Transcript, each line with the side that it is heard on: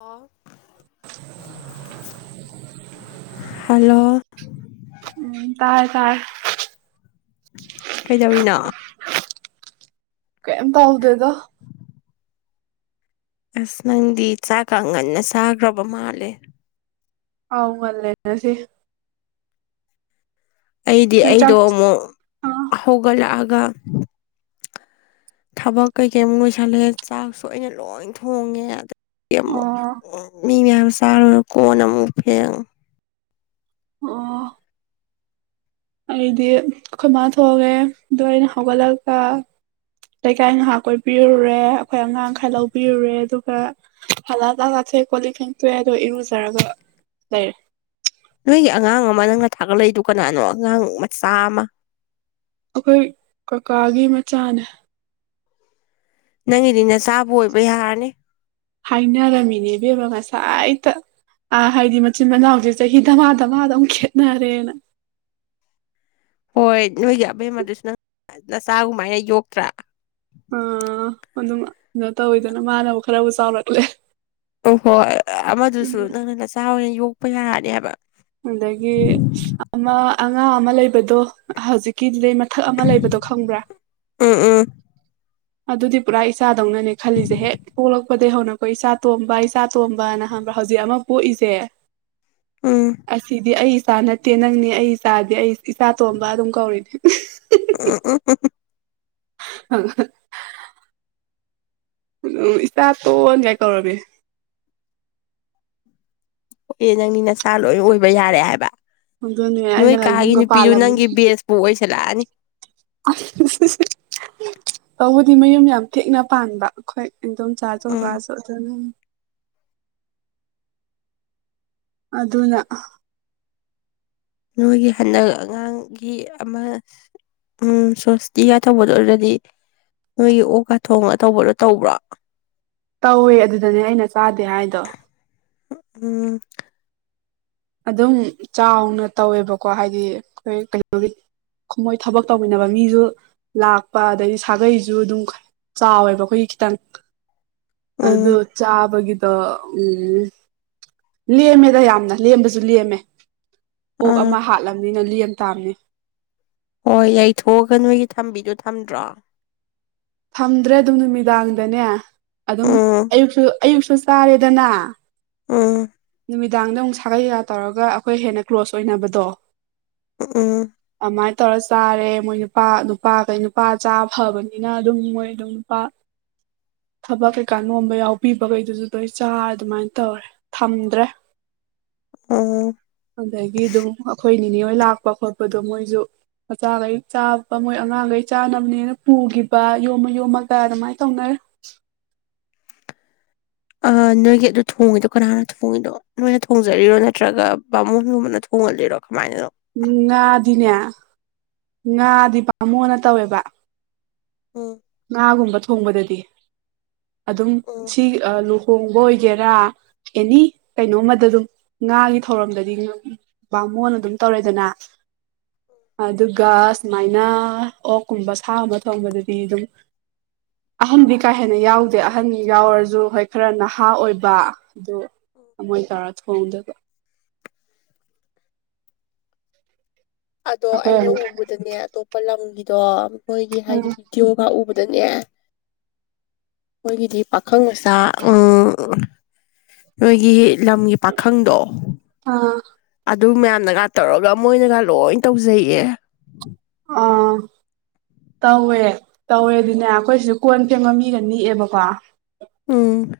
left: ꯑꯣ ꯍꯜꯂꯣ
right: ꯎꯝ ꯇꯥꯏ ꯇꯥꯏ
left: ꯀꯩꯗꯧꯔꯤꯅꯣ
right: ꯀꯩꯝ ꯇꯥꯎꯗꯗ
left: ꯑꯁ ꯅꯪꯗꯤ ꯆꯥꯛ ꯀꯥꯡ ꯉꯟꯅ ꯆꯥꯈ꯭ꯔꯕ ꯃꯥꯜꯂꯦ
right: ꯑꯥꯎ ꯉ ꯂꯅꯁꯤ
left: ꯑꯩꯗꯤ
right: ꯅꯣꯏ
left: ꯑꯩꯗꯣ
right: ꯆꯥꯛ
left: ꯑꯃꯨꯛ
right: ꯑꯥ
left: ꯍꯧꯒꯠꯂꯛꯑꯒ ꯊꯕꯛ ꯀꯩꯀꯩꯃꯨꯛ ꯂꯁꯜꯂꯦ ꯆꯥꯛꯁꯨ ꯑꯩꯅ ꯂꯣꯏ ꯊꯣꯡꯉꯦ ꯑꯃꯨꯛ
right: ꯑꯣ
left: ꯃꯤ ꯃꯌꯥꯝ ꯆꯥꯔꯨꯔ ꯀꯣꯟꯅ ꯑꯃꯨꯛ ꯐꯦꯡ
right: ꯑꯣ ꯑꯩꯗꯤ ꯑꯩꯈꯣꯏ ꯃꯥ ꯊꯣꯛꯣꯡꯑꯦ ꯑꯗꯣ ꯑꯩꯅ ꯍꯧꯒꯠꯂꯒ ꯂꯩꯀꯥꯏ ꯉꯥꯏꯍꯥꯛ ꯀꯣꯏꯕꯤꯔꯨꯔꯦ ꯑꯩꯈꯣꯏ ꯑꯉꯥꯡꯈꯩ ꯂꯧꯕꯤꯔꯨꯔꯦ ꯑꯗꯨꯒ ꯍꯂꯥ ꯇ ꯀꯣ ꯂꯤꯛꯊꯦꯡ ꯇꯦꯗꯣ ꯏꯔꯨꯖꯔꯒ ꯂꯩꯔꯦ
left: ꯅꯣꯏꯒꯤ ꯑꯉꯥꯡ ꯅꯪꯅ ꯊꯥꯒꯠꯂꯛꯏꯗꯨ ꯀꯅꯥꯅꯣ ꯑꯉꯥꯡ ꯃꯆꯥ ꯑꯃ
right: ꯑꯩꯈꯣꯏ ꯀꯀꯥꯒꯤ ꯃꯆꯥꯅꯦ
left: ꯅꯪꯒꯤꯗꯤ ꯅꯆꯥꯕꯨ ꯑꯣꯏꯕ ꯌꯥꯔꯅꯤ
right: ꯍꯥꯏꯅꯔꯝꯃꯤꯅꯦꯕꯦꯕ ꯉꯁꯥꯏꯗ ꯑ ꯍꯥꯏꯗꯤ ꯃꯆꯤꯟ ꯃꯅꯥꯎꯁꯦ ꯆꯍꯤ ꯇꯃꯥ ꯇꯃꯥꯗ ꯑꯗꯨꯝ ꯈꯦꯅꯔꯦꯅ
left: ꯍꯣꯏ ꯅꯣꯏꯒꯤ ꯑꯕꯦꯝ ꯑꯗꯨꯁꯨ ꯅꯪ ꯅꯆꯥꯒꯃꯥꯏꯅ ꯌꯣꯛꯇ꯭ꯔꯥ
right: ꯑ ꯑꯗꯨꯝ ꯑꯗꯨꯣ ꯇꯧꯋꯤꯗꯅ ꯃꯥꯅꯕꯕꯨ ꯈꯔꯕꯨ ꯆꯥꯎꯔꯛꯂꯦ
left: ꯑꯣ ꯍꯣꯏ ꯑꯃꯗꯨꯁꯨ ꯅꯪꯅ ꯅꯆꯥ ꯑꯣꯏꯅ ꯌꯣꯛꯄ ꯌꯥꯔꯅꯤ ꯍꯥꯏꯕ
right: ꯑꯗꯒꯤ ꯑꯃ ꯑꯉꯥꯡ ꯑꯃ ꯂꯩꯕꯗꯣ ꯍꯧꯖꯤꯛꯀꯤ ꯃꯊꯛ ꯑꯃ ꯂꯩꯕꯗꯣ ꯈꯪꯕ꯭ꯔꯥ
left: ꯎꯝ ꯎꯝ
right: ꯑꯗꯨꯗꯤ ꯄꯨꯔꯥ ꯏꯆꯥꯗꯧꯅꯅꯦ ꯈꯜꯂꯤꯁꯦ ꯍꯦꯛ ꯄꯣꯛꯂꯛꯄ ꯄꯣꯛꯄꯗꯒꯤꯩ ꯍꯧꯅꯀꯣ ꯏꯆꯥ ꯇꯣꯝꯕ ꯏꯆꯥ ꯇꯣꯝꯕꯅ ꯍꯕ꯭ꯔꯥ ꯍꯧꯖꯤꯛ ꯑꯃ ꯄꯣꯛꯏꯁꯦ
left: ꯎꯝ
right: ꯑꯁꯤꯗꯤ ꯑ ꯏꯆꯥ ꯅꯠꯇꯦ ꯅꯪꯅꯤ ꯑꯩ ꯏꯆꯥꯗꯤ ꯑꯩ ꯏꯆꯥ ꯇꯣꯟꯝꯕ ꯑꯗꯨꯝ ꯀꯧꯔꯤꯅꯦ
left: ꯑ ꯑ
right: ꯑ ꯎ ꯏꯁꯇꯥ ꯇꯣꯛꯟ ꯀꯥꯏ ꯀꯧꯔꯃꯤ
left: ꯑꯣ ꯑꯦ ꯅꯪꯅꯤ ꯅꯁꯥ ꯂꯣꯏ ꯑꯣꯏꯕ ꯌꯥꯔꯦ ꯍꯥꯏꯕ
right: ꯑꯗꯨꯅꯦ
left: ꯅꯣꯏ
right: ꯑꯩꯅꯒ
left: ꯀꯥꯒꯤ
right: ꯌꯨꯝꯒ
left: ꯅꯨꯄꯤꯗꯨ ꯅꯪꯒꯤ ꯕꯦꯁꯄꯨ ꯑꯣꯏꯁꯜꯂꯛꯑꯅꯤ
right: ꯑ ꯇꯧꯕꯗꯤ ꯃꯌꯨꯝ ꯌꯥꯝ ꯊꯦꯛꯅ ꯄꯥꯟꯕ ꯑꯩꯈꯣꯏ ꯏꯗꯣꯝ
left: ꯎꯝ
right: ꯆꯥꯖꯒꯥꯁꯨ ꯑꯗꯨꯅ ꯑꯗꯨꯅ
left: ꯅꯣꯏꯒꯤ ꯍꯟꯗꯛ ꯑꯉꯥꯡꯒꯤ ꯑꯃ ꯎꯝ ꯁꯁꯇꯤꯒ ꯊꯧꯕꯗ ꯑꯣꯏꯔꯗꯤ ꯅꯣꯏꯒꯤ ꯑꯣꯒ ꯊꯣꯡꯒ ꯇꯧꯕꯗꯣ ꯇꯧꯕ꯭ꯔꯥ
right: ꯇꯧꯋꯦ ꯑꯗꯨꯗꯅꯦ ꯑꯩꯅ ꯆꯥꯗꯦ ꯍꯥꯏꯗꯣ
left: ꯎꯝ
right: ꯑꯗꯨꯝ ꯆꯥꯎꯅ ꯇꯧꯋꯦꯕꯀꯣ ꯍꯥꯏꯗꯤ ꯑꯩꯈꯣꯏ ꯀꯩꯅꯒꯤ ꯃꯣꯏ ꯊꯕꯛ ꯇꯧꯃꯤꯟꯅꯕ ꯃꯤꯁꯨ ꯂꯥꯛꯄ ꯑꯗꯗꯒꯤ ꯁꯥꯒꯩꯁꯨ ꯑꯗꯨꯝ ꯆꯥꯎꯋꯦꯕ ꯑꯩꯈꯣꯏꯒꯤ ꯈꯤꯇꯪ ꯑꯗꯨ
left: ꯎꯝ
right: ꯆꯥꯕꯒꯤꯗꯣ ꯎꯝ ꯂꯦꯝꯃꯦꯗ ꯌꯥꯝꯅ ꯂꯦꯝꯕꯁꯨ ꯂꯦꯝꯃꯦ ꯑꯣꯛ
left: ꯑꯥ
right: ꯑꯃ ꯍꯥꯠꯂꯝꯕꯅꯤꯅ ꯂꯦꯝ ꯇꯥꯕꯅꯤ
left: ꯍꯣꯏ ꯌꯩꯊꯣꯛꯑꯒ ꯅꯣꯏꯒꯤ ꯊꯝꯕꯤꯗꯨꯣ ꯊꯝꯗ꯭ꯔꯣ
right: ꯊꯝꯗ꯭ꯔꯦ ꯑꯗꯨꯝ ꯅꯨꯃꯤꯗꯥꯡꯗꯅꯦ ꯑꯗꯨꯝ
left: ꯎꯝ
right: ꯑꯌꯨꯛꯁꯨ ꯑꯌꯨꯛꯁꯨ ꯆꯥꯔꯦꯗꯅ
left: ꯎꯝ
right: ꯅꯨꯃꯤꯗꯥꯡꯗ ꯑꯃꯨꯛ ꯁꯥꯒꯩ ꯀꯒ ꯇꯧꯔꯒ ꯑꯩꯈꯣꯏ ꯍꯦꯟꯅ ꯀ꯭ꯂꯣꯖ ꯑꯣꯏꯅꯕꯗꯣ
left: ꯑ
right: ꯑꯗꯨꯃꯥꯏꯅ ꯇꯧꯔ ꯆꯥꯔꯦ ꯃꯣꯏ ꯅꯨꯄꯥ ꯅꯨꯄꯥ ꯀꯩ ꯅꯨꯄꯥ ꯆꯥ ꯐꯕꯅꯤꯅ ꯑꯗꯨꯝ ꯃꯣꯏ ꯑꯗꯨꯝ ꯅꯨꯄꯥ ꯊꯕꯛ ꯀꯩꯀꯥ ꯅꯣꯝꯕ ꯌꯥꯎꯕꯤꯕꯈꯩꯗꯨꯁꯨ ꯂꯣꯏ ꯆꯥꯔ ꯑꯗꯨꯃꯥꯏꯅ ꯇꯧꯔꯦ ꯊꯝꯗ꯭ꯔꯦ
left: ꯎꯝ
right: ꯑꯗꯒꯤ ꯑꯗꯨꯝ ꯑꯩꯈꯣꯏ ꯅꯤꯅꯤ ꯂꯥꯛꯄ ꯈꯣꯠꯄꯗꯣ ꯃꯣꯏꯁꯨ ꯃꯆꯥꯈꯩ ꯆꯥꯕ ꯃꯣꯏ ꯑꯉꯥꯡꯈꯩ ꯆꯥꯅꯕꯅꯦꯅ ꯄꯨꯈꯤꯕ ꯌꯣꯝꯃ ꯌꯣꯝꯃꯒ ꯑꯗꯨꯃꯥꯏꯅ ꯇꯧꯅꯔ
left: [inaudible] ꯑ ꯅꯣꯏꯒꯤ ꯑꯗꯨ ꯊꯣꯡꯉꯤꯗꯣ ꯀꯅꯥꯅ ꯊꯣꯡꯉꯤꯅꯣ ꯅꯣꯏꯅ ꯊꯣꯡꯖꯔꯤꯔꯣ ꯅꯠꯇ꯭ꯔꯒ ꯕꯥꯃꯣꯟꯒꯨꯝꯕꯅ ꯊꯣꯡꯉ [unintelligible] ꯔꯛ ꯃꯥꯏꯅꯤꯅꯣ
right: ꯎꯝ ꯉꯥꯗꯤꯅꯦ ꯉꯥꯗꯤ ꯄꯕꯥꯥꯃꯣꯅ ꯇꯧꯋꯦꯕ
left: ꯎꯝ
right: ꯉꯥꯒꯨꯝꯕ ꯊꯣꯡꯕꯗꯗꯤ ꯑꯗꯨꯝ
left: ꯎꯝ
right: ꯁꯤ ꯂꯨ ꯍꯣꯡꯕ ꯑꯣꯏꯒꯦꯔꯥ ꯑꯦꯅꯤ ꯀꯩꯅꯣꯃꯗ ꯑꯗꯨꯝ ꯉꯥꯒꯤ ꯊꯧꯔꯝꯗꯗꯤ ꯑꯃꯨꯛꯅ ꯑꯗꯨꯝ ꯇꯧꯔꯦꯗꯅ ꯑꯗꯨꯒ ꯁꯨꯃꯥꯏꯅ ꯑꯣꯛꯀꯨꯝꯕ ꯁꯥꯒꯨꯝꯕ ꯊꯣꯡꯕꯗꯗꯤ ꯑꯗꯨꯝ
left: [unintelligible]
right: ꯑꯍꯟꯗꯤ ꯀꯥ ꯍꯦꯟꯅ ꯌꯥꯎꯗꯦ ꯑꯍꯟ ꯌꯥꯎꯔꯁꯨ ꯍꯣꯏ ꯈꯔ ꯅꯍꯥ ꯑꯣꯏꯕ ꯑꯗꯣ ꯑꯃꯣꯏ ꯇꯥꯔ ꯊꯣꯡꯗꯕ
left: ꯑꯗꯣ
right: ꯑꯩꯈꯣꯏ
left: ꯑꯩꯅ
right: ꯑꯃꯨꯛ
left: ꯎꯕꯗꯅꯦ ꯑꯇꯣꯞꯄ ꯂꯝꯒꯤꯗꯣ ꯃꯣꯏꯒꯤ ꯍꯥꯏꯗꯤ
right: ꯎꯝ
left: ꯕꯤꯗꯤꯑꯣꯒ ꯎꯕꯗ ꯑꯗꯨꯗꯅꯦ ꯃꯣꯏꯒꯤꯗꯤ ꯄꯥꯈꯪ ꯃꯆꯥ ꯎꯝ ꯅꯣꯏꯒꯤ ꯂꯝꯒꯤ ꯄꯥꯈꯪꯗꯣ
right: ꯑꯥ
left: ꯑꯗꯨ ꯃꯌꯥꯝꯅꯒ ꯇꯧꯔꯒ ꯃꯣꯏꯅꯒ ꯂꯣꯏ ꯇꯧꯖꯩꯑꯦ
right: ꯑꯥ
left: [unintelligible]
right: ꯇꯧꯋꯦ ꯇꯧꯋꯦ ꯑꯗꯨꯅꯦ ꯑꯩꯈꯣꯏꯁꯤꯁꯨ ꯀꯣꯟ ꯐꯦꯡꯕ ꯃꯤꯒ ꯅꯦꯛꯑꯦꯕꯀꯣ
left: ꯎꯝ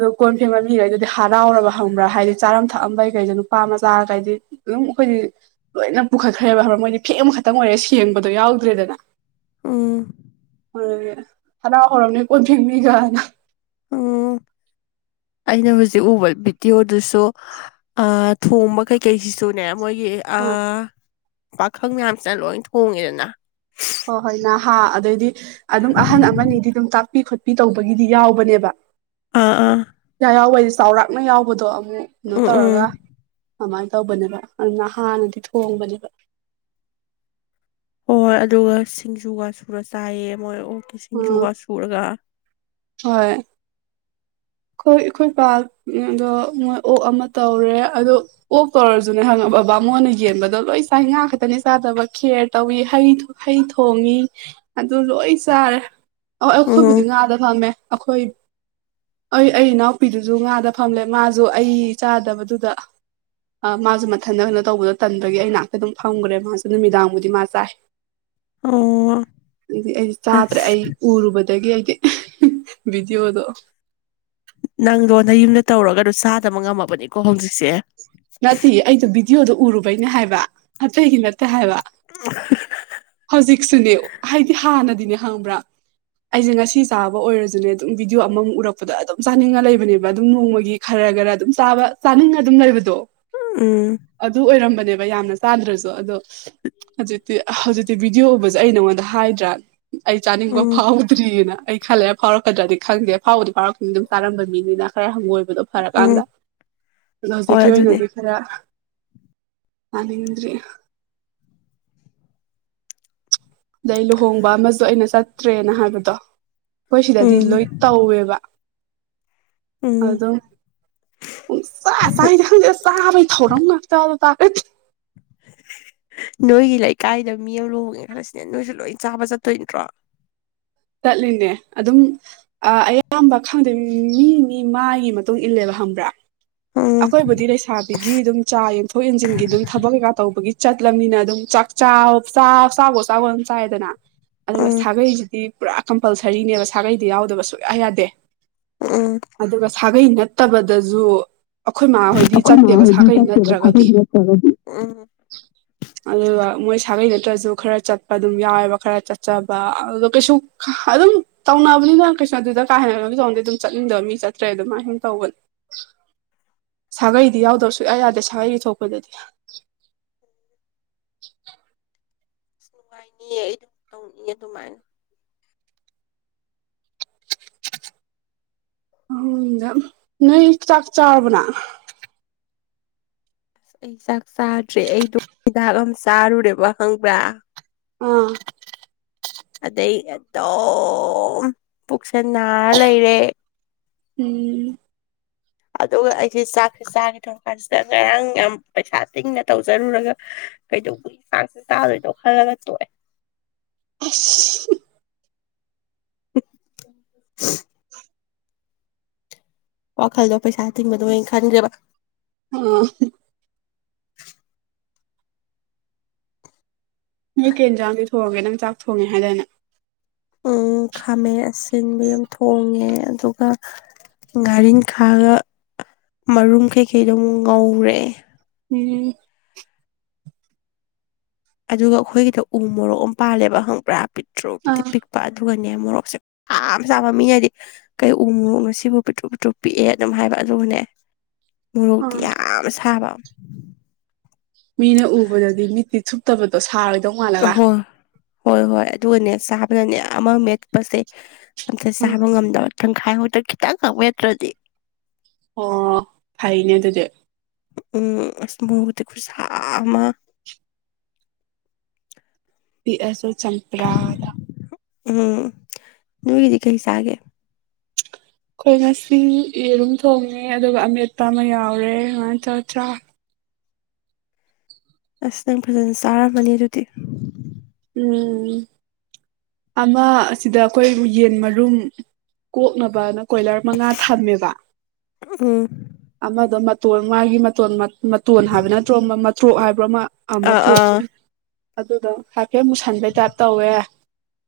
right: ꯑꯗꯨꯣ ꯀꯣꯟ ꯐꯦꯝꯕ ꯃꯤꯈꯩꯗꯨꯗꯤ ꯍꯔꯥꯎꯔꯕ ꯍꯪꯕ꯭ꯔꯥ ꯍꯥꯏꯗꯤ ꯆꯥꯔꯝ ꯊꯛꯑꯝꯕꯩ ꯀꯩꯗ ꯅꯨꯄꯥ ꯃꯆꯥ ꯀꯩꯗꯤ ꯑꯗꯨꯝ ꯑꯩꯈꯣꯏꯗꯤ ꯂꯣꯏꯅ ꯄꯨꯈꯠꯈ꯭ꯔꯦꯕ ꯍꯥꯏ ꯃꯣꯏꯗꯤ ꯐꯦꯡ ꯑꯃꯈꯛꯇꯪ ꯑꯣꯏꯔꯦ ꯁꯦꯡꯕꯗꯣ ꯌꯥꯎꯗ꯭ꯔꯦꯗꯅ
left: ꯎꯝ
right: ꯍꯣꯏ ꯍꯔꯥꯎ ꯍꯔꯝꯅꯤ ꯀꯣꯟ ꯐꯦꯡꯕꯤꯒꯗꯣ
left: ꯑꯣꯝ ꯑꯩꯅ ꯍꯧꯖꯤꯛ ꯎꯕ ꯚꯤꯗꯤꯑꯣꯗꯨꯁꯨ ꯊꯣꯡꯕ ꯀꯩꯀꯩꯁꯤꯁꯨꯅꯦ ꯃꯣꯏꯒꯤ ꯄꯥꯈꯪ ꯃꯌꯥꯝꯁꯤꯅ ꯂꯣꯏ ꯊꯣꯡꯉꯦꯗꯅ
right: ꯍꯣꯏ ꯍꯣꯏ ꯅꯍꯥ ꯑꯗꯩꯗꯤ ꯑꯗꯨꯝ ꯑꯍꯟ ꯑꯃꯅꯤꯗꯤ ꯑꯗꯨꯝ ꯇꯥꯛ ꯇꯥꯛꯄꯤ ꯈꯣꯠꯄꯤ ꯇꯧꯕꯒꯤꯗꯤ ꯌꯥꯎꯕꯅꯦꯕ
left: ꯑꯥ ꯑꯥ
right: ꯌꯥꯎꯕꯩꯗꯤ ꯆꯥꯎꯔꯥꯛꯅ ꯌꯥꯎꯕꯗꯣ ꯑꯃꯨꯛ ꯀꯩꯅꯣ
left: ꯎꯝ ꯎꯝ
right: ꯇꯧꯔꯒ ꯑꯗꯨꯃꯥꯏꯅ ꯇꯧꯕꯅꯦꯕ ꯑꯗꯨꯅ ꯍꯥꯟꯅꯗꯤ ꯊꯣꯡꯕꯅꯦꯕ
left: ꯍꯣꯏ ꯑꯗꯨꯒ ꯁꯤꯡꯖꯨꯒ ꯁꯨꯔ ꯆꯥꯏꯑ ꯃꯣꯏ ꯑꯣꯀꯦ
right: ꯑꯥ
left: ꯁꯤꯡꯖꯨꯒ ꯁꯨꯔꯒ
right: ꯍꯣꯏ ꯑꯩꯈꯣꯏ ꯑꯩꯈꯣꯏ ꯄꯥꯛ ꯑꯗꯣ ꯃꯣꯏ ꯑꯣꯛ ꯑꯃ ꯇꯧꯔꯦ ꯑꯗꯣ ꯑꯣꯛ ꯇꯧꯔꯁꯨꯅꯦ ꯍꯪꯉꯕ ꯕꯕꯥ ꯃꯣꯟꯅ ꯌꯦꯟꯕꯗꯣ ꯂꯣꯏ ꯆꯥ ꯉꯥ ꯈꯛꯇꯅꯤ ꯆꯥꯗꯕ ꯀꯦꯌꯔ ꯇꯧꯏ ꯍꯩ ꯍꯩ ꯊꯣꯡꯉꯤ ꯑꯗꯨ ꯂꯣꯏ ꯆꯥꯔꯦ ꯍ
left: ꯎꯝ
right: ꯑꯩꯈꯣꯏꯕꯨꯗꯤ ꯉꯥꯗ ꯐꯝꯃꯦ ꯑꯩꯈꯣꯏ ꯑꯩ ꯑꯩ ꯏꯅꯥꯎꯄꯤꯗꯨꯁꯨ ꯉꯥꯗ ꯐꯝꯂꯦ ꯃꯥꯁꯨ ꯑꯩ ꯆꯥꯗꯕꯗꯨꯗ ꯃꯥꯁꯨ ꯃꯊꯟꯇ ꯀꯩꯅꯣ ꯇꯧꯕꯗꯣ ꯇꯟꯕꯒꯤ ꯑꯩ ꯉꯥꯏꯍꯥꯛꯇ ꯑꯗꯨꯝ ꯐꯝꯈ꯭ꯔꯦ ꯃꯥꯁꯨ ꯅꯨꯃꯤꯗꯥꯡꯕꯨꯗꯤ ꯃꯥ ꯆꯥꯏ
left: ꯑꯣꯝ
right: ꯑꯗꯨꯗꯤ ꯑꯩꯗꯤ ꯆꯥꯗ꯭ꯔꯦ ꯑꯩ ꯎꯔꯨꯕꯗꯒꯤ ꯑꯩꯗꯤ ꯚꯤꯗꯤꯑꯣꯗꯣ
left: ꯅꯪꯗꯣ ꯅ ꯌꯨꯝꯗ ꯇꯧꯔꯒ ꯑꯗꯨ ꯆꯥꯗꯕ ꯉꯝꯃꯕꯅꯤꯀꯣ ꯍꯧꯖꯤꯛꯁꯦ
right: ꯅꯠꯇꯦ ꯑꯩꯗꯣ ꯚꯤꯗꯤꯑꯣꯗꯣ ꯎꯔꯨꯕꯩꯅꯦ ꯍꯥꯏꯕ ꯑꯇꯩꯒꯤ ꯅꯠꯇꯦ ꯍꯥꯏꯕ
left: [unintelligible]
right: ꯅꯦ ꯍꯥꯏꯗꯤ ꯍꯥꯟꯅꯗꯤꯅꯦ ꯍꯪꯕ꯭ꯔꯥ ꯑꯩꯁꯦ ꯉꯁꯤ ꯆꯥꯕ ꯑꯣꯏꯔꯁꯨꯅꯦ ꯑꯗꯨꯝ ꯚꯗꯤꯑꯣ ꯑꯃꯃꯨ ꯎꯔꯛꯄꯗ ꯑꯗꯨꯝ ꯆꯥꯅꯤꯡꯉ ꯂꯩꯕꯅꯦꯕ ꯑꯗꯨꯝ ꯅꯣꯡꯃꯒꯤ ꯈꯔ ꯈꯔ ꯈꯔ ꯑꯗꯨꯝ ꯆꯥꯕ ꯆꯥꯅꯤꯡꯉ ꯑꯗꯨꯝ ꯂꯩꯕꯗꯣ
left: ꯎꯝ
right: ꯑꯗꯨ ꯑꯣꯏꯔꯝꯕꯅꯦꯕ ꯌꯥꯝꯅ ꯆꯥꯗ꯭ꯔꯁꯨ ꯑꯗꯣ ꯍꯧꯖꯤꯛꯇꯤ ꯍꯧꯖꯤꯛꯇꯤ ꯚꯤꯗꯤꯑꯣ ꯎꯕꯁꯦ ꯑꯩ ꯅꯉꯣꯟꯗ ꯍꯥꯏꯗ꯭ꯔꯥ ꯑꯩ ꯆꯥꯅꯤꯡꯕ
left: ꯎꯝ
right: ꯐꯥꯎꯗ꯭ꯔꯤꯑꯅ ꯑꯩ ꯈꯜꯂꯦ ꯐꯥꯎꯔꯛꯀꯗ꯭ꯔꯗꯤ ꯈꯪꯗꯦ ꯐꯥꯎꯕꯗꯤ ꯐꯥꯎꯔꯛ ꯑꯗꯨꯝ ꯇꯥꯔꯝꯕ ꯃꯤꯅꯤꯅ ꯈꯔ ꯍꯪꯒꯣꯏꯕꯗꯣ
left: ꯎꯝ
right: ꯐꯔꯀꯥꯟꯗ ꯑꯗꯣ
left: ꯍꯣꯏ
right: ꯍꯧꯖꯤꯛꯀꯤ
left: ꯑꯗꯨꯅꯦ
right: ꯑꯣꯏꯅꯗꯤ [unintelligible] ꯑꯗꯩ ꯂꯨꯍꯣꯡꯕ ꯑꯃꯁꯨ ꯑꯩꯅ ꯆꯠꯇ꯭ꯔꯦꯅ ꯍꯥꯏꯕꯗꯣ ꯑꯩꯈꯣꯏ ꯁꯤꯗꯗꯤ
left: ꯎꯝ
right: ꯂꯣꯏ ꯇꯧꯋꯦꯕ
left: ꯎꯝ
right: ꯑꯗꯨꯝ ꯄꯨꯡꯆꯥ ꯆꯥꯏꯗꯦ ꯈꯪꯗꯦ ꯆꯥꯕꯩ ꯊꯧꯔꯝ ꯉꯥꯛꯇꯗ ꯇꯥꯈ
left: [unintelligible] ꯅꯣꯏꯒꯤ ꯂꯩꯀꯥꯏꯗ ꯃꯤ ꯑꯃ ꯂꯨꯍꯣꯡꯒꯦ ꯈꯜꯂꯁꯤꯅꯦ ꯅꯣꯏꯁꯨ ꯂꯣꯏ ꯆꯥꯕ ꯆꯠꯇꯣꯏ ꯅꯠꯇ꯭ꯔꯣ
right: ꯆꯠꯂꯤꯅꯦ ꯑꯗꯨꯝ ꯑꯌꯥꯝꯕ ꯈꯪꯗꯦ ꯃꯤ ꯃꯤ ꯃꯥꯒꯤ ꯃꯇꯨꯡ ꯏꯜꯂꯦꯕ
left: ꯎꯝ
right: ꯑꯩꯈꯣꯏꯕꯨꯗꯤ ꯂꯩꯁꯥꯕꯤꯒꯤ ꯆ ꯌꯦꯟꯊꯣꯛ ꯌꯦꯟꯁꯤꯟ ꯊꯕꯛ ꯀꯩ ꯇꯧꯕꯒꯤ ꯆꯠꯂꯝꯅꯤꯅ ꯑꯗꯨꯝ ꯆꯥꯛ ꯆ ꯆꯥꯕꯣ ꯆ ꯆꯥꯎꯕꯣ ꯑꯗꯨꯝ ꯆꯥꯏꯗꯅ ꯑꯗꯨꯒ
left: ꯎꯝ
right: ꯁꯥꯒꯩꯁꯤꯗꯤ ꯄꯨꯔꯥ ꯀꯝꯄꯜꯁꯔꯤꯅꯦꯕ ꯁꯥꯒꯩꯗ ꯌꯥꯎꯗꯕ ꯁꯨꯡꯌꯥ ꯌꯥꯗꯦ
left: ꯎꯝ
right: ꯑꯗꯨꯒ ꯁꯥꯒꯩ ꯅꯠꯇꯕꯗꯁꯨ ꯑꯩꯈꯣꯏ ꯃꯥꯃꯥꯍꯣꯏꯗꯤ
left: ꯑꯩꯈꯣꯏ ꯃꯥ
right: ꯆꯠꯇꯦꯕ
left: ꯍꯣꯏꯗꯤ
right: ꯁꯥꯒꯩ
left: ꯆꯠꯇꯦꯕ ꯁꯥꯒꯩ
right: ꯅꯠꯇ꯭ꯔꯒꯗꯤ
left: ꯅꯠꯇ꯭ꯔꯒꯗꯤ ꯎꯝ
right: ꯑꯗꯨꯒ ꯃꯣꯏ ꯁꯥꯒꯩ ꯅꯠꯇ꯭ꯔꯁꯨ ꯈꯔ ꯆꯠꯄ ꯑꯗꯨꯝ ꯌꯥꯎꯋꯦꯕ ꯈꯔ ꯆꯠꯆꯕ ꯑꯗꯨꯒ ꯀꯩꯁꯨ ꯑꯗꯨꯝ ꯇꯧꯅꯕꯅꯤꯅ ꯀꯩꯁꯨꯅꯣ ꯑꯗꯨꯗ ꯀꯥ ꯍꯦꯟꯅꯔꯒ ꯇꯣꯝꯗꯩ ꯑꯗꯨꯝ ꯆꯠꯅꯤꯡꯗꯕ ꯃꯤ ꯆꯠꯇ꯭ꯔꯦ ꯑꯗꯨꯃꯥꯏꯅ ꯁꯨꯝ ꯇꯧꯕꯅꯤ
left: [unintelligible]
right: ꯁꯥꯒꯩꯗꯤ ꯌꯥꯎꯗꯕ ꯁꯨꯌꯥ ꯌꯥꯗꯦ ꯁꯥꯒꯩꯒꯤ ꯊꯣꯛꯄꯗꯗꯤ [unintelligible]
left: ꯑꯁ ꯅꯨꯡꯉꯥꯏꯅꯤꯌꯦ ꯑꯩ ꯑꯗꯨꯝ ꯇꯧꯅꯤꯡꯉꯦ ꯑꯗꯨꯃꯥꯏꯅ
right: ꯎꯗ ꯅꯣꯏ ꯆꯥꯛ ꯆꯥꯔꯕꯅ
left: ꯑꯁ ꯑꯩ ꯆꯥꯛ ꯆꯥꯗ꯭ꯔꯦ ꯑꯩꯗꯣ ꯍꯤꯗꯥꯛ ꯑꯃ ꯆꯥꯔꯨꯔꯦꯕ ꯈꯪꯕ꯭ꯔꯥ
right: ꯑꯥ
left: ꯑꯗꯩꯗꯣ ꯄꯨꯛꯁꯟꯅꯔ ꯂꯩꯔꯦ
right: ꯎꯝ
left: ꯑꯗꯨꯒ ꯑꯩꯁꯦ ꯆꯥꯛꯁꯦ ꯆꯥꯒꯦ ꯇꯧꯔ ꯀꯥꯟꯁꯤꯗ ꯉꯔꯥꯡ ꯌꯥꯝ ꯄꯩꯁꯥ ꯇꯤꯡꯅ ꯇꯧꯖꯔꯨꯔꯒ ꯀꯩꯗꯧꯕꯒꯤ ꯆꯥꯡꯁꯦ ꯆꯥꯗꯣꯏꯅꯣ ꯈꯜꯂꯒ ꯇꯣꯛꯑꯦ
right: ꯑꯁ
left: [unintelligible] ꯋꯥꯈꯜꯗꯣ ꯄꯩꯁꯥ ꯊꯤꯡꯕꯗꯣ ꯑ ꯈꯟꯈꯦꯕ
right: ꯑ ꯃꯤ ꯀꯦꯟ ꯆꯥꯡꯗꯤ ꯊꯣꯡꯉꯒꯦ ꯅꯪ ꯆꯥꯛ ꯊꯣꯡꯉꯦ ꯍꯥꯏꯗꯥꯅ
left: ꯈꯥꯝꯃꯦ ꯑꯁꯤꯁꯤꯡꯕ ꯌꯥꯝ ꯊꯣꯡꯉꯦ ꯑꯗꯨꯒ ꯒꯥꯔꯤꯟ ꯈꯥꯒ ꯃꯔꯨꯝ ꯀꯩꯀꯩꯗꯣ ꯑꯃꯨꯛ ꯉꯧꯔꯦ
right: ꯎꯝ
left: ꯑꯗꯨꯒ ꯑꯩꯈꯣꯏꯒꯤꯗꯣ ꯎ ꯃꯣꯔꯣꯛ ꯑꯃ ꯄꯥꯜꯂꯦꯕ ꯍꯪꯕ꯭ꯔꯥ ꯄꯤꯛꯇ꯭ꯔꯨꯛꯇꯤ
right: ꯑꯥ
left: ꯄꯤꯛꯄ ꯑꯗꯨꯒ ꯃꯣꯔꯣꯛꯁꯦ ꯌꯥꯝꯥ ꯆꯥꯕ ꯃꯤꯅꯗꯤ ꯀꯩ ꯎ ꯃꯣꯔꯣꯛꯅꯣ ꯁꯤꯕꯨ ꯄꯤꯇ꯭ꯔꯨ ꯄꯤꯇ꯭ꯔꯨꯞ ꯄꯤꯛꯑꯦ ꯑꯗꯨꯝ ꯍꯥꯏꯕ ꯅꯦ ꯃꯣꯔꯣꯛꯇꯤ
right: ꯑꯥ
left: ꯌꯥꯝ ꯁꯥꯕ
right: ꯃꯤꯅ ꯎꯕꯗꯗꯤ ꯃꯤꯠꯇꯤ ꯆꯨꯞꯇꯕꯗꯣ ꯁꯥꯔꯒ
left: ꯑꯍꯣ ꯍꯣꯏ ꯍꯣꯏ ꯑꯗꯨꯒꯅꯦ ꯆꯥꯕꯗꯅꯦ ꯑꯃ ꯃꯦꯠꯄꯁꯦ ꯑꯝꯇ
right: ꯑ
left: ꯆꯥꯕ ꯉꯝꯗꯕ ꯇꯪꯈꯥꯏ ꯍꯥꯎꯗ ꯈꯤꯇꯪ ꯍꯛ ꯋꯥꯠꯇ꯭ꯔꯗꯤ
right: ꯑꯣ ꯐꯩꯅꯦ ꯑꯗꯨꯗꯤ
left: ꯎꯝ ꯑꯁ ꯃꯍꯗꯤ ꯈꯨꯨꯁ ꯑꯃ
right: ꯄꯤ ꯑꯁꯨ ꯆꯝꯄ꯭ꯔꯥꯗ
left: ꯎꯝ ꯅꯒꯗꯤ ꯀꯩꯁꯒꯦ
right: ꯑꯩꯈꯣꯏ ꯉꯁꯤ ꯌꯦꯔꯨꯝ ꯊꯣꯡꯉꯦ ꯑꯗꯨꯒ ꯑꯃꯦꯠꯄ ꯑꯃ ꯌꯥꯎꯔꯦ ꯁꯨꯃꯥꯏꯅ ꯇꯧꯗ꯭ꯔꯥ
left: ꯑꯁ ꯅꯪ ꯐꯖꯅ ꯆꯥꯔꯝꯃꯅꯤ ꯑꯗꯨꯗꯤ
right: ꯎꯝ ꯑꯃ ꯁꯤꯗ ꯑꯩꯈꯣꯏ ꯌꯦꯟ ꯃꯔꯨꯝ ꯀꯣꯛꯅꯕꯅ ꯀꯣꯏꯂꯔ ꯃꯉꯥ ꯊꯝꯃꯦꯕ
left: ꯎꯝ
right: ꯑꯃꯗꯣ ꯃꯇꯣꯟ ꯃꯥꯒꯤ ꯃꯇꯣꯟ ꯃꯇꯣꯟ ꯍꯥꯏꯕ ꯅꯠꯇ꯭ꯔꯣ ꯑꯃ ꯃꯇꯇ꯭ꯔꯣꯛ ꯍꯥꯏꯕ꯭ꯔꯣ ꯑꯃ
left: ꯑꯥ
right: ꯃꯇ꯭ꯔꯣꯛ
left: ꯑꯥ
right: ꯑꯗꯨꯗꯣ ꯍꯥꯏꯐꯦꯠ ꯃꯨꯁꯟꯕꯩ ꯇꯥꯏꯞ ꯇꯧꯋꯦ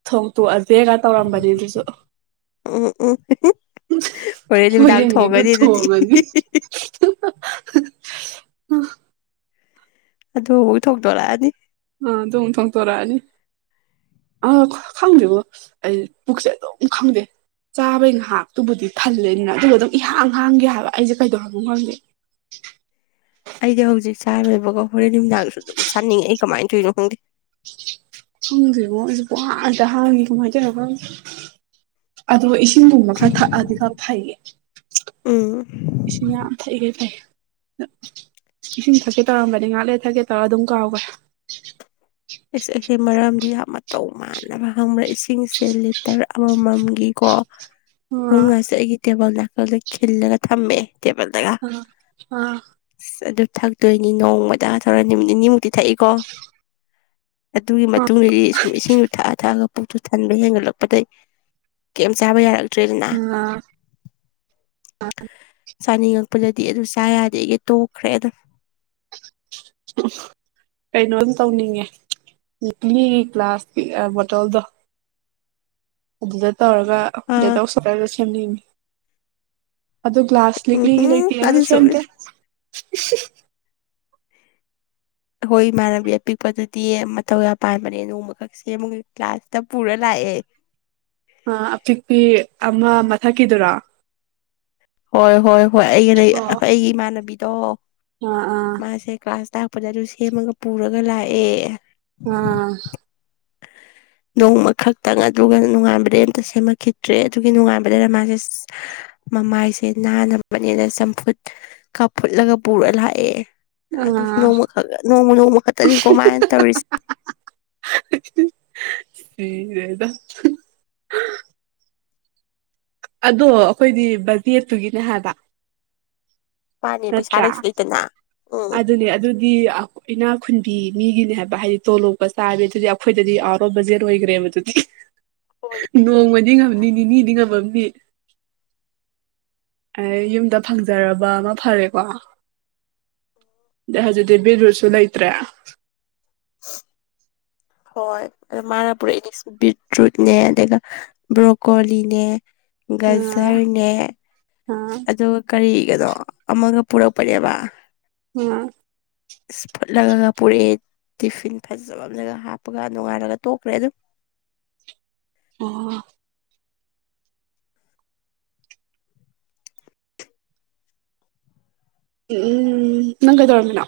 right: ꯊꯣꯡꯇꯣꯛꯑ ꯍꯦꯒ ꯇꯧꯔꯝꯕꯅꯤ ꯑꯗꯨꯁꯨ
left: ꯎꯝ ꯎꯝ ꯍꯣꯔꯦꯟ
right: ꯍꯣꯏ
left: ꯅꯨꯃꯤꯗꯥꯡ
right: ꯌꯦꯡꯒꯤꯗꯨ
left: ꯊꯣꯡꯉꯅꯤ ꯑꯗꯨꯗꯤ
right: ꯊꯣꯡꯉꯅꯤ [unintelligible]
left: ꯑꯗꯨ ꯍꯧꯖꯤꯛ ꯊꯣꯛꯇꯣꯔꯛꯑꯅꯤ
right: ꯑ ꯑꯗꯨꯣꯡ ꯊꯣꯡꯇꯣꯔꯛꯑꯅꯤꯦ ꯑꯥ ꯈꯪꯗꯦꯕꯣ ꯑꯩ ꯄꯨꯛꯁꯦ ꯑꯗꯨꯝ ꯈꯪꯗꯦ ꯆꯥꯕꯩꯅ ꯍꯇꯨꯕꯨꯗꯤ ꯊꯜꯂꯦꯅꯤꯅ ꯑꯗꯨꯕꯨ ꯑꯗꯨꯝ ꯏꯍꯥꯡ ꯍꯥꯡꯒꯦ ꯍꯥꯏꯕ ꯑꯩꯁꯦ ꯀꯩꯗꯧ ꯍꯥꯏꯟꯕ ꯉꯝꯗꯦ
left: [unintelligible] ꯑꯩꯗꯤ ꯍꯧꯖꯤꯛ ꯆꯔꯣꯏꯕꯒ ꯍꯣꯔꯦꯟ ꯃꯤꯗꯥꯡꯁꯨ ꯑꯗꯨꯝ ꯆꯥꯅꯤꯡꯉꯦ ꯑꯩ ꯀꯃꯥꯏꯅ ꯇꯧꯔꯤꯅꯣ ꯈꯪꯗꯦ
right: ꯍꯪꯗꯦꯉꯣ ꯑꯩꯁꯨꯕꯨꯥꯡꯗ ꯍꯥꯡꯉꯤ ꯀꯃꯥꯏꯅ ꯇꯔ ꯑꯗꯨꯒ ꯏꯁꯤꯡꯒꯨꯝꯕ ꯈꯔ ꯊꯛꯑꯗꯤ ꯈ ꯐꯩꯌꯦ
left: ꯎꯝ
right: ꯏꯁꯤꯡ ꯌꯥꯝ ꯊꯛꯏꯈꯩ ꯐꯩ ꯏꯁꯤꯡ ꯊꯛꯀꯦ ꯇꯧꯔꯝꯕꯅꯤ ꯉꯥꯥꯛꯂꯦ ꯊꯛꯀꯦ ꯇꯧꯔꯒ ꯑꯗꯨꯝ ꯀꯥꯎꯈ꯭ꯔꯦ
left: ꯑꯩꯁ ꯑꯩꯁꯦ ꯃꯔꯝꯗꯤ ꯌꯥꯝ ꯃꯇꯧ ꯃꯥꯟꯅꯕ ꯈꯪꯕ꯭ꯔꯥ ꯏꯁꯤꯡꯁꯦ ꯂꯤꯇꯔ ꯑꯃꯃꯝꯒꯤꯀꯣ
right: ꯑ
left: ꯑꯍꯨꯝꯒꯁꯨ ꯑꯩꯒꯤ ꯇꯦꯕꯜ ꯅꯥꯀꯒ ꯈꯤꯜꯂꯒ ꯊꯝꯃꯦꯦ ꯦꯄꯗꯒ
right: ꯑ
left: ꯊꯛꯇꯣꯏꯅꯤ ꯅꯣꯡꯃꯗ ꯊꯧꯔ ꯅꯨꯃꯤꯠ ꯅꯤꯅꯤꯃꯨꯛꯇꯤ ꯊꯛꯏꯀꯣ ꯑꯗꯨꯒꯤ
right: ꯑ
left: ꯃꯇꯨꯡꯗꯗꯤ ꯁꯨꯝ ꯏꯁꯤꯡꯗꯨ ꯊꯥꯛꯑ ꯊꯥꯛꯑꯒ ꯄꯨꯛꯇꯨ ꯊꯟꯕ ꯍꯦꯟꯒꯠꯂꯛꯄꯗꯒꯤꯩ ꯀꯝ ꯆꯥꯕ ꯌꯥꯔꯦ
right: ꯑꯝ
left: ꯆꯥꯅꯤꯡꯉꯛꯄꯗꯗꯤ ꯑꯗꯨ ꯆꯥ ꯌꯥꯗꯦ ꯑꯩꯒꯤ ꯇꯣꯛꯈ꯭ꯔꯦ ꯑꯗꯨꯝ
right: [unintelligible] ꯀꯩꯅꯣꯝ ꯇꯧꯅꯤꯡꯉꯦ ꯂꯤ [unintelligible] ꯕꯣꯇꯜꯗꯣ ꯑꯗꯨꯗ ꯇꯧꯔꯒ ꯗꯦꯠ
left: ꯑꯥ
right: ꯑꯣꯐ ꯁꯔꯄ꯭ꯔꯥꯏꯁꯗ ꯁꯦꯝꯅꯤꯡꯅꯤ ꯑꯗꯨ ꯒ꯭ꯂꯥꯁ
left: ꯎꯝ
right: ꯂꯤꯛꯂꯤꯒꯤ
left: ꯍꯨꯝ
right: ꯂꯩꯇꯦ ꯑꯗꯨ
left: ꯑꯗꯨꯁꯨ
right: ꯁꯦꯝꯗꯦ
left: ꯏꯁ ꯑꯩꯏ ꯏꯃꯥꯟꯅꯕꯤ ꯑꯄꯤꯛꯄꯗꯨꯗꯤ ꯃꯇꯧ ꯑ ꯄꯥꯟꯕꯅꯦ ꯅꯣꯡꯃꯈꯛꯁꯦ ꯑꯃꯨ ꯀ꯭ꯂꯥꯁꯇ ꯄꯨꯔ ꯂꯥꯛꯑ ꯑꯦ
right: ꯑ ꯑꯄꯤꯛꯄꯤ ꯑꯃ ꯃꯊꯛꯀꯤꯗꯨꯔꯥ
left: ꯍꯣꯏ ꯍꯣꯏ ꯍꯣꯏ ꯑꯩꯒꯤ
right: ꯑꯣ
left: ꯑꯩꯒꯤ ꯏꯃꯥꯟꯅꯕꯤꯗꯣ
right: ꯑꯥ
left: ꯃꯥꯁꯦ ꯀ꯭ꯂꯥꯁ ꯇꯥꯛꯄꯗ ꯑꯗꯨ ꯁꯦꯝꯃꯒ ꯄꯨꯔꯒ ꯂꯥꯛꯑꯦ
right: ꯑꯥ
left: [unintelligible] ꯅꯣꯡꯃ ꯈꯛꯇꯪ ꯑꯗꯨꯒ ꯅꯨꯡꯉꯥꯏꯕꯗꯩ ꯑꯝꯇ ꯁꯦꯝꯃꯛꯈꯤꯗ꯭ꯔꯦ ꯑꯗꯨꯒꯤ ꯅꯨꯡꯉꯥꯏꯥꯟꯕꯗꯩꯗ ꯃꯥꯁꯦ ꯃꯃꯥꯏꯁꯦ ꯅꯥꯕꯅꯤꯅ ꯆꯝꯐꯨꯠ ꯀꯥꯞꯐꯨꯠꯂꯒ ꯄꯨꯔ ꯂꯥꯛꯑꯦ ꯑꯗꯨꯁꯨ
right: ꯑꯥ ꯑ
left: ꯅꯣꯡꯃꯈꯛ ꯅꯣꯡꯃ ꯅꯣꯡꯃ ꯈꯛꯇꯅꯤ ꯀꯣꯃꯥꯏꯅ ꯇꯧꯔꯤꯁꯦ
right: ꯁꯤꯗꯗ ꯑꯗꯣ ꯑꯩꯈꯣꯏꯗꯤ ꯕꯖꯦꯠꯇꯨꯒꯤꯅꯦ ꯍꯥꯏꯕ
left: ꯃꯥꯅꯦ ꯄꯩꯁꯥ
right: ꯅꯠꯇ꯭ꯔꯥ
left: ꯂꯩꯁꯨ ꯂꯩꯇꯅ ꯎꯝ
right: ꯑꯗꯨꯅꯦ ꯑꯗꯨꯗꯤ ꯏꯅꯥ ꯈꯨꯟꯕꯤ ꯃꯤꯒꯤꯅꯦ ꯍꯥꯏꯕ ꯍꯥꯏꯗꯤ ꯇꯣꯂꯣꯞꯄ ꯆꯥꯕ ꯑꯗꯨꯗꯤ ꯑꯩꯈꯣꯏꯗꯗꯤ ꯑꯥꯎꯠ ꯑꯣꯐ ꯕꯖꯦꯠ ꯑꯣꯏꯈ꯭ꯔꯦꯕ ꯑꯗꯨꯗꯤ
left: ꯍꯣꯏ ꯑꯗꯨꯗꯤ
right: ꯅꯣꯡꯃꯗꯤ ꯉꯝꯅꯤ ꯅꯤꯅꯤꯗꯤ ꯉꯝꯃꯝꯅꯤ ꯑꯩ ꯌꯨꯝꯗ ꯐꯪꯖꯔꯕ ꯑꯃ ꯐꯔꯦꯀꯣ ꯗꯦꯍꯖꯗꯤ ꯕꯤꯔꯨꯁꯨ ꯂꯩꯇ꯭ꯔꯦ
left: [unintelligible] ꯍꯣꯏ ꯃꯔ ꯄꯨꯔꯛꯏ ꯕꯤꯗ꯭ꯔꯨꯠꯅꯦ ꯑꯗꯨꯒ ꯕ꯭ꯔꯣꯀꯣꯂꯤꯅꯦ
right: ꯑꯥ
left: ꯒꯖꯔꯅꯦ
right: ꯑꯥ
left: ꯑꯗꯨꯒ ꯀꯔꯤ ꯀꯗꯣ ꯑꯃꯒ ꯄꯨꯔꯛꯄꯅꯦꯕ
right: ꯎꯝ
left: [unintelligible] ꯀ ꯄꯨꯨꯔꯦ ꯇꯤꯐꯤꯟ ꯐꯖꯕꯂꯒ ꯍꯥꯞꯄꯒ ꯅꯨꯡꯉꯥꯏꯔꯒ ꯇꯣꯛꯈ꯭ꯔꯦ ꯑꯗꯨ
right: ꯑꯣ ꯎ ꯎꯝ ꯅꯪꯒꯥꯏꯗꯧꯃꯤꯅꯥ